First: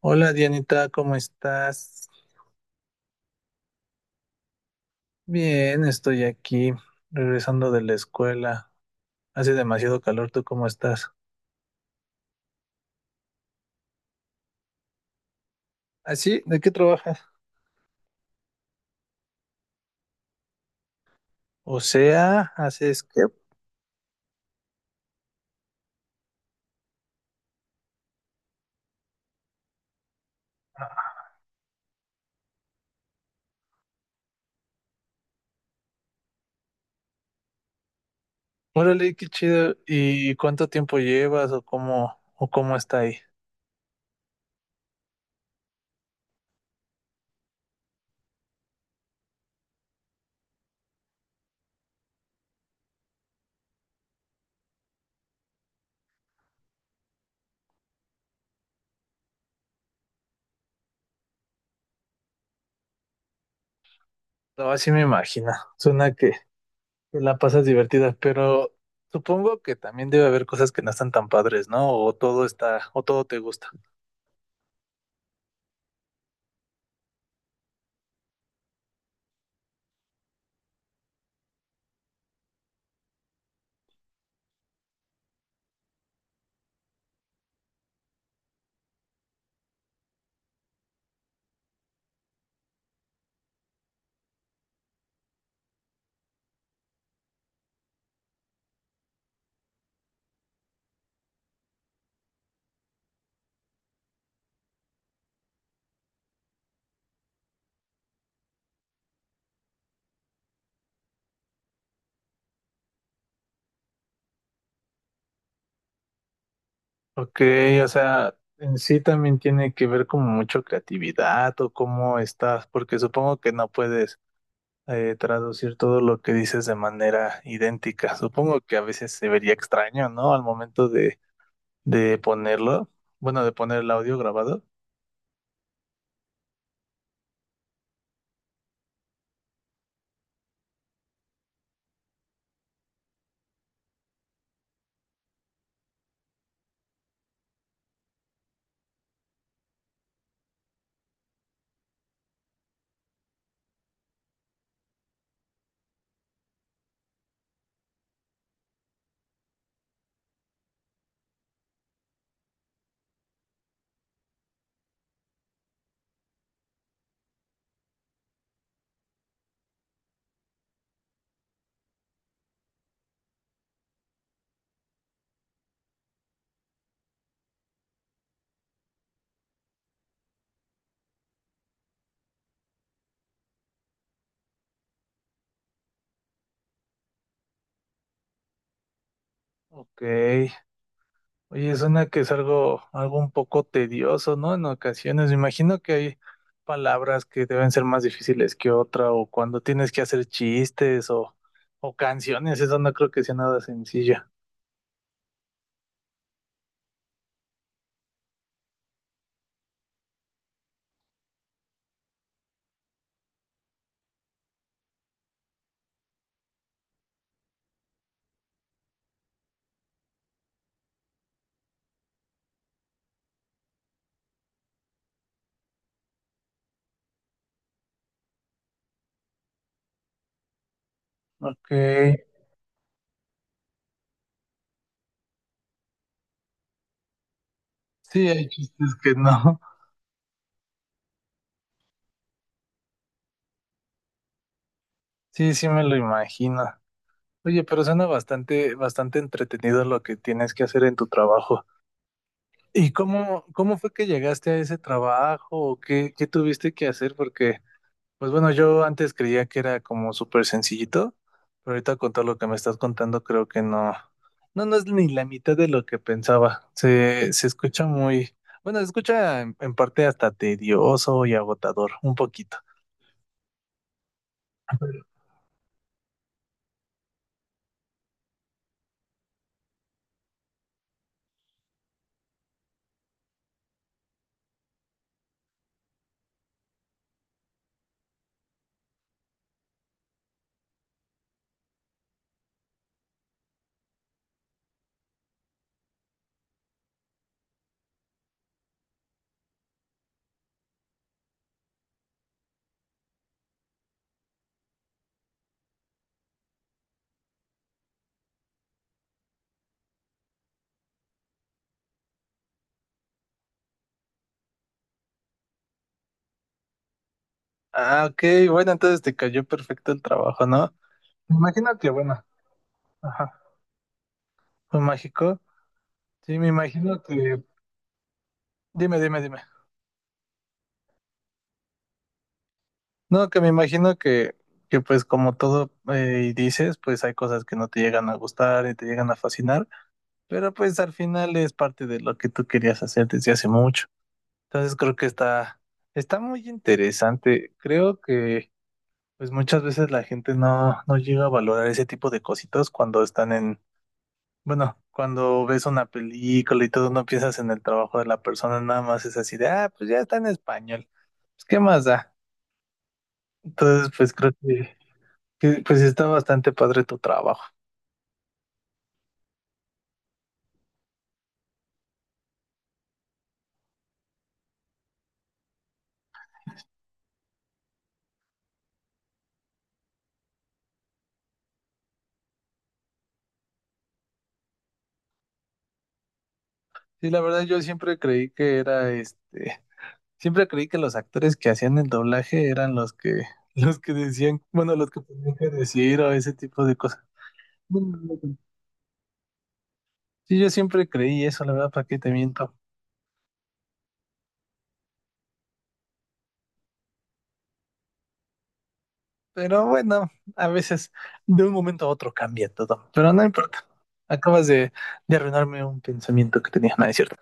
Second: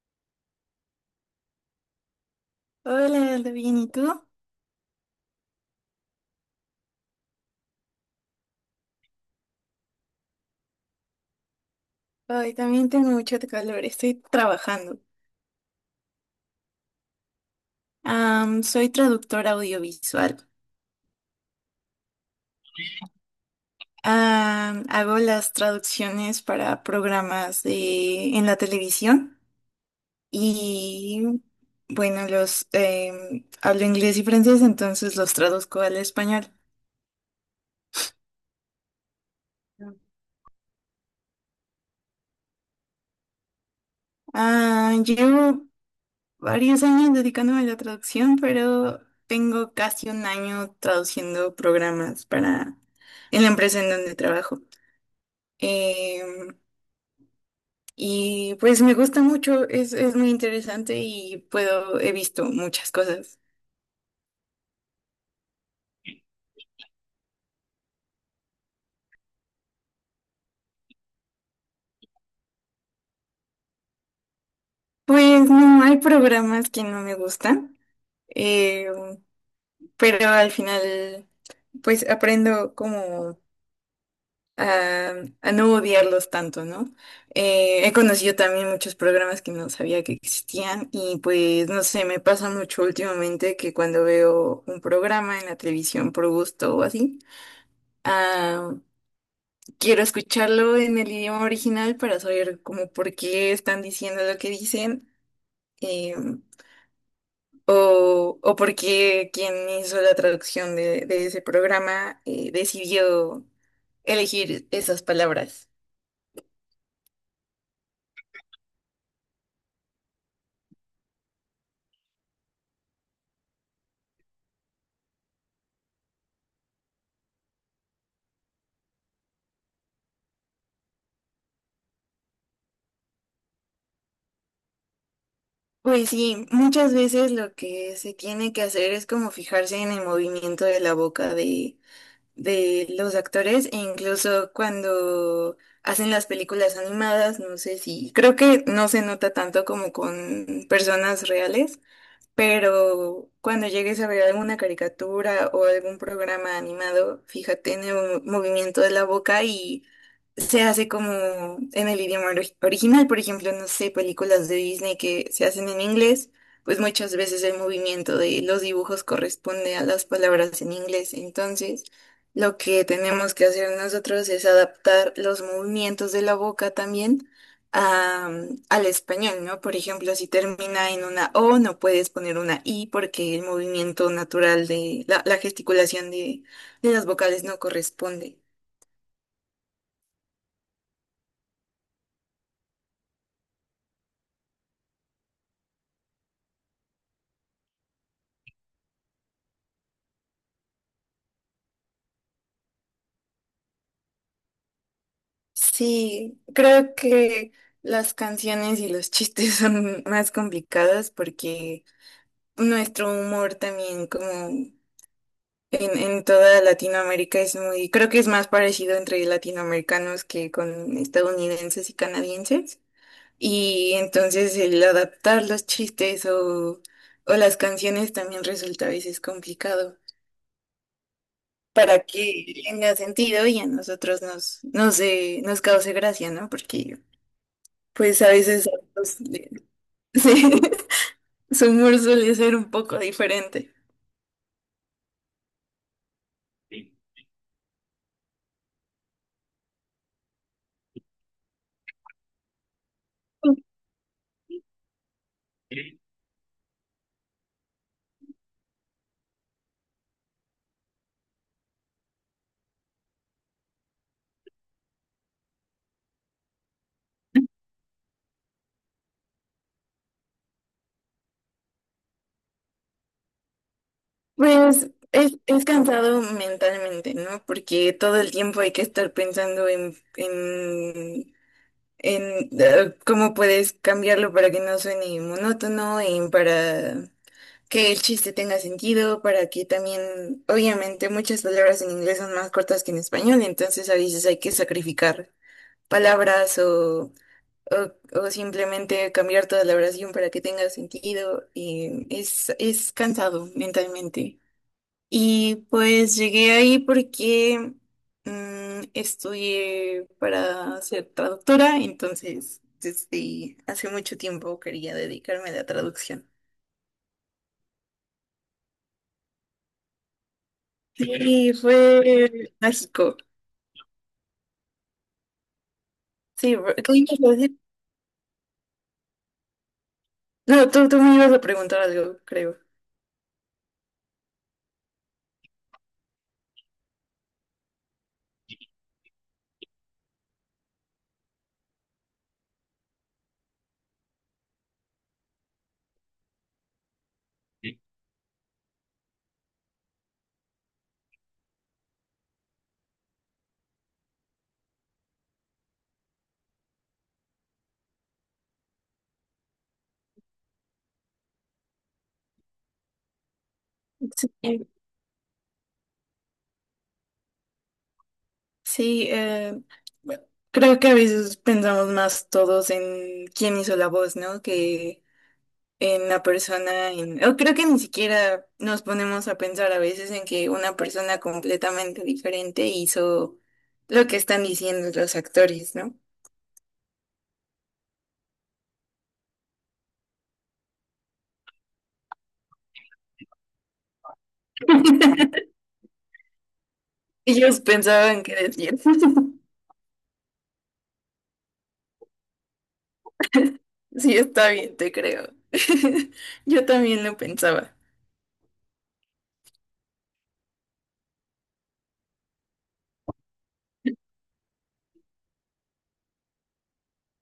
Hola Dianita, ¿cómo estás? Hola, Aldo, bien, ¿y tú? Bien, estoy aquí, regresando de la escuela. Hace demasiado calor, ¿tú cómo estás? Hoy también tengo mucho calor, estoy trabajando. ¿Ah, sí? ¿De qué trabajas? Soy traductora audiovisual. O sea, haces que... Hago las traducciones para en la televisión y, bueno, hablo inglés y francés, entonces los traduzco al español. Órale, qué chido. ¿Y cuánto tiempo llevas o cómo está ahí? Llevo varios años dedicándome a la traducción, pero tengo casi un año traduciendo programas para en la empresa en donde trabajo. Em, y pues me gusta mucho, es muy interesante y puedo, he visto muchas cosas. No, así me imagino. Suena que te la pasas divertida, pero supongo que también debe haber cosas que no están tan padres, ¿no? O todo está, o todo te gusta. Pues no, hay programas que no me gustan, em, pero al final pues aprendo como a, a no odiarlos tanto, ¿no? He conocido también muchos programas que no sabía que existían y pues no sé, me pasa mucho últimamente que cuando veo un programa en la televisión por gusto o así, ah, quiero escucharlo en el idioma original para saber como por qué están diciendo lo que dicen eh, o por qué quien hizo la traducción de ese programa, decidió elegir esas palabras. Ok, o sea, en sí también tiene que ver como mucho creatividad o cómo estás, porque supongo que no puedes traducir todo lo que dices de manera idéntica. Supongo que a veces se vería extraño, ¿no? Al momento de ponerlo, bueno, de poner el audio grabado. Pues sí, muchas veces lo que se tiene que hacer es como fijarse en el movimiento de la boca de los actores e incluso cuando hacen las películas animadas, no sé si, creo que no se nota tanto como con personas reales, pero cuando llegues a ver alguna caricatura o algún programa animado, fíjate en el movimiento de la boca y se hace como en el original. Por ejemplo, no sé, películas de Disney que se hacen en inglés, pues muchas veces el movimiento de los dibujos corresponde a las palabras en inglés. Entonces, lo que tenemos que hacer nosotros es adaptar los movimientos de la boca también a- al español, ¿no? Por ejemplo, si termina en una O, no puedes poner una I porque el movimiento natural de la gesticulación de las vocales no corresponde. Ok, oye, suena que es algo, algo un poco tedioso, ¿no? En ocasiones, me imagino que hay palabras que deben ser más difíciles que otra, o cuando tienes que hacer chistes o canciones, eso no creo que sea nada sencillo. Sí, creo que las canciones y los chistes son más complicados porque nuestro humor también como en toda Latinoamérica es muy, creo que es más parecido entre latinoamericanos que con estadounidenses y canadienses. Y entonces el adaptar los chistes o las canciones también resulta a veces complicado Ok, para que tenga sentido y a nosotros nos cause gracia, ¿no? Porque pues a sí, hay veces a chistes que otros le- no. sí, su humor suele ser un poco diferente. Sí, sí me lo imagino. Oye, pero suena bastante, bastante entretenido lo que tienes que hacer en tu trabajo. ¿Y cómo, cómo fue que llegaste a ese trabajo? ¿O qué, qué tuviste que hacer? Porque pues bueno, yo antes creía que era como súper sencillito, pero ahorita con todo lo que me estás contando creo que no, no, no es ni la mitad de lo que pensaba. Se escucha muy, bueno, se escucha en parte hasta tedioso y agotador, un poquito. Pues Pero- es cansado mentalmente, ¿no? Porque todo el tiempo hay que estar pensando en cómo puedes cambiarlo para que no suene monótono y para que el chiste tenga sentido, para que también, obviamente, muchas palabras en inglés son más cortas que en español, entonces a veces hay que sacrificar palabras o, o simplemente cambiar toda la oración para que tenga sentido. Y es cansado mentalmente. Y pues llegué ahí porque estudié para ser traductora, entonces desde hace mucho tiempo quería dedicarme a la traducción. ah, ok, bueno, entonces te cayó perfecto el trabajo, ¿no? Me Sí, imagino que, bueno, fue México. ajá, fue mágico. Sí, me Sí, bro- ¿qué imagino ibas a que, decir? dime, dime, dime. No, tú me ibas a preguntar algo, creo. No, que me imagino que pues como todo dices, pues hay cosas que no te llegan a gustar y te llegan a fascinar, pero pues al final es parte de lo que tú querías hacer desde hace mucho. Entonces creo que está, está muy interesante. Creo que pues muchas veces la gente no, no llega a valorar ese tipo de cositas cuando están en, bueno, cuando ves una película y todo, no piensas en el trabajo de la persona, nada más es así de, ah, pues ya está en español. Pues, ¿qué más da? Entonces, pues creo Sí, que, pues está bastante padre tu trabajo. sí, bueno, creo que a veces pensamos más todos en quién hizo la voz, ¿no? Que en la persona, en... o creo que ni siquiera nos ponemos a pensar a veces en que una persona completamente diferente hizo lo que están diciendo los actores, ¿no? Sí, la verdad yo siempre creí que era este, siempre creí que los actores que hacían el doblaje eran los que, los que decían, bueno, los que tenían que decir o ese tipo de cosas. Ellos Bueno, no, pensaban que no. decían. Sí, yo siempre creí eso, la verdad, ¿para qué te miento? Sí, está bien, te creo. Yo también lo pensaba. Pero bueno, a veces de un momento a otro cambia todo, pero no importa. Acabas de arruinarme un pensamiento que tenía, no es cierto.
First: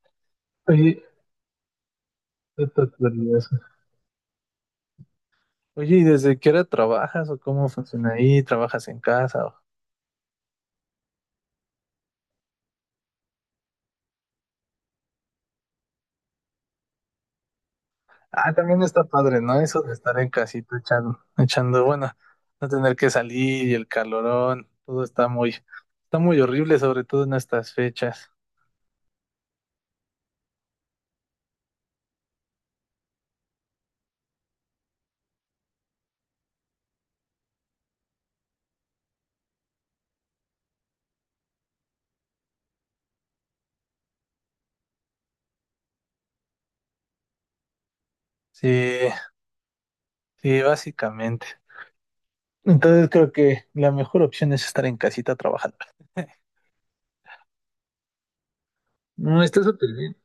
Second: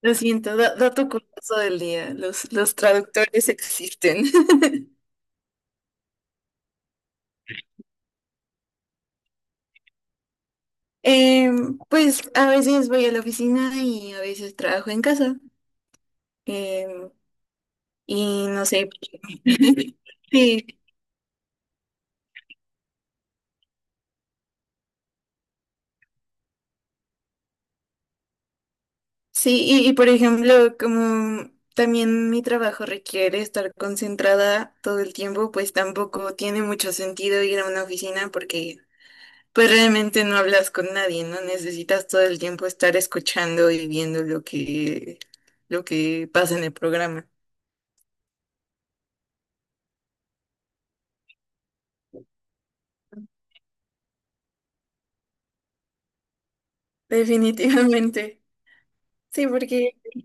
Lo siento, Oye, dato curioso del día. No Los te olvides. traductores existen. Oye, ¿y desde qué hora trabajas o cómo funciona ahí? ¿Trabajas en casa? Pues a veces voy a la oficina y a veces trabajo en casa. Em, y Ah, no también sé. está padre, ¿no? Eso de estar en Sí, casita echando, echando, bueno, no tener que salir y el calorón, todo está muy horrible, sobre todo en estas fechas. sí, y por ejemplo, como también mi trabajo requiere estar concentrada todo el tiempo, pues tampoco tiene mucho sentido ir a una oficina porque pues realmente no hablas con nadie, ¿no? Necesitas todo el tiempo estar escuchando y viendo lo lo que pasa en el programa. Sí, sí, básicamente. Entonces creo que la mejor opción es estar en casita trabajando. Definitivamente. No, Sí, está súper porque bien.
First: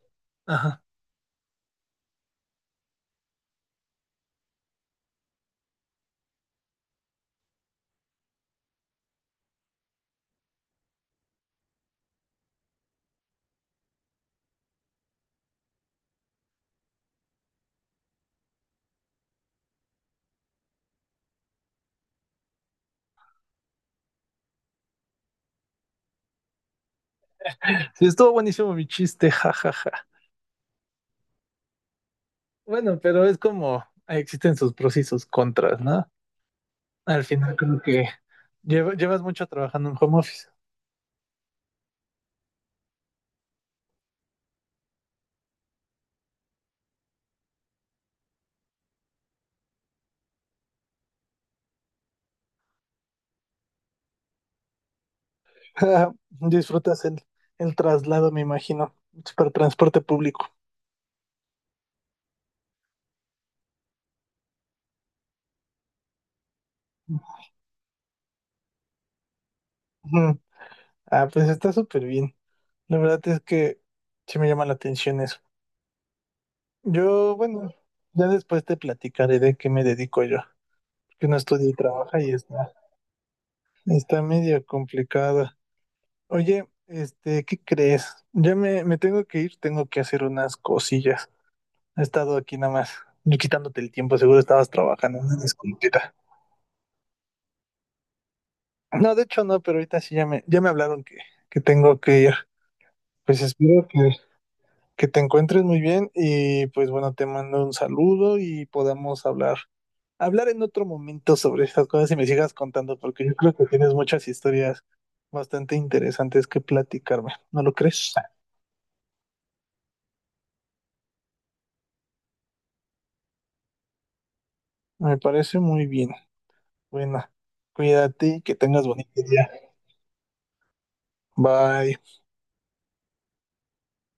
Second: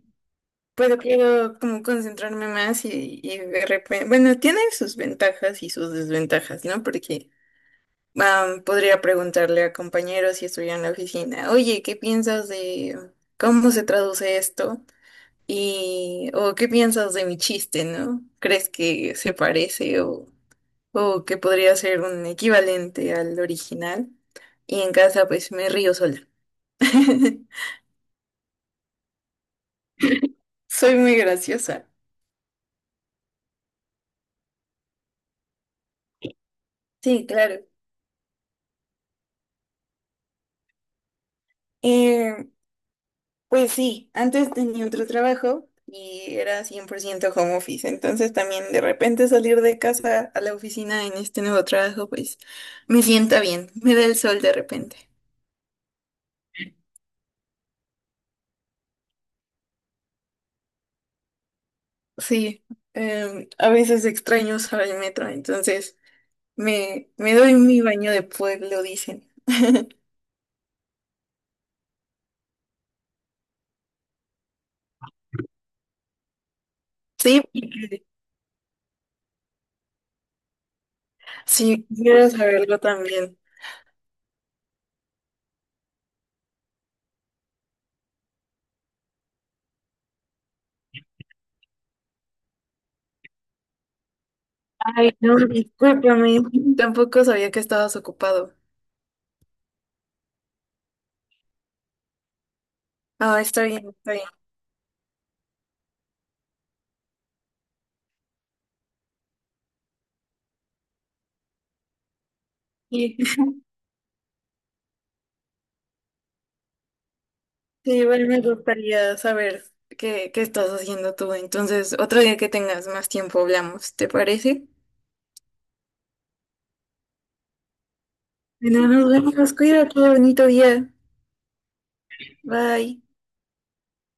Ajá. puedo, quiero como concentrarme más y de repente, bueno, tiene sus ventajas y sus desventajas, ¿no? Porque podría preguntarle a compañeros si estuviera en la oficina, oye, ¿qué piensas de cómo se traduce esto? Y, o ¿qué piensas de mi chiste, ¿no? ¿Crees que se parece o que podría ser un equivalente al original. Y en casa pues me río sola. Sí, estuvo buenísimo mi chiste, jajaja. Soy muy graciosa. Bueno, pero es como ahí existen sus pros y sus contras, ¿no? Al Sí, final claro. creo que llevas mucho trabajando en home office. Eh, pues sí, antes tenía otro trabajo y era 100% home office. Entonces también de repente salir de casa a la oficina en este nuevo trabajo pues me sienta bien, me da el sol de repente. Disfrutas el traslado, me imagino, para transporte público. Sí, a veces extraño usar el metro, entonces me doy mi baño de pueblo, dicen. Ujú. Ah, pues está súper bien. La verdad es que sí me llama la atención eso. Yo, Sí, bueno, ya después te platicaré de qué me dedico yo, porque no estudio y sí, trabaja quiero y está, saberlo también. está medio complicado. Oye, este, ¿qué crees? Ya me tengo que ir, tengo que hacer unas cosillas. He estado aquí nada más, yo quitándote el tiempo, seguro estabas Ay, trabajando, una no, disculpita. discúlpame. Tampoco sabía que estabas ocupado. No, de hecho no, pero ahorita sí ya me hablaron que tengo que ir. Pues Ah, está bien, espero está bien. que te encuentres muy bien y pues bueno, te mando un saludo y podamos hablar, hablar en otro momento sobre estas cosas y me sigas contando, Y- porque yo creo que tienes muchas historias bastante interesantes que platicarme. ¿No lo Sí, crees? igual me gustaría saber qué, qué estás haciendo tú. Entonces, otro día que tengas más tiempo hablamos, ¿te parece? Me parece muy bien. Bueno, cuídate y que tengas Bueno, nos bonito día. vemos. Cuídate, bonito día. Bye. Bye.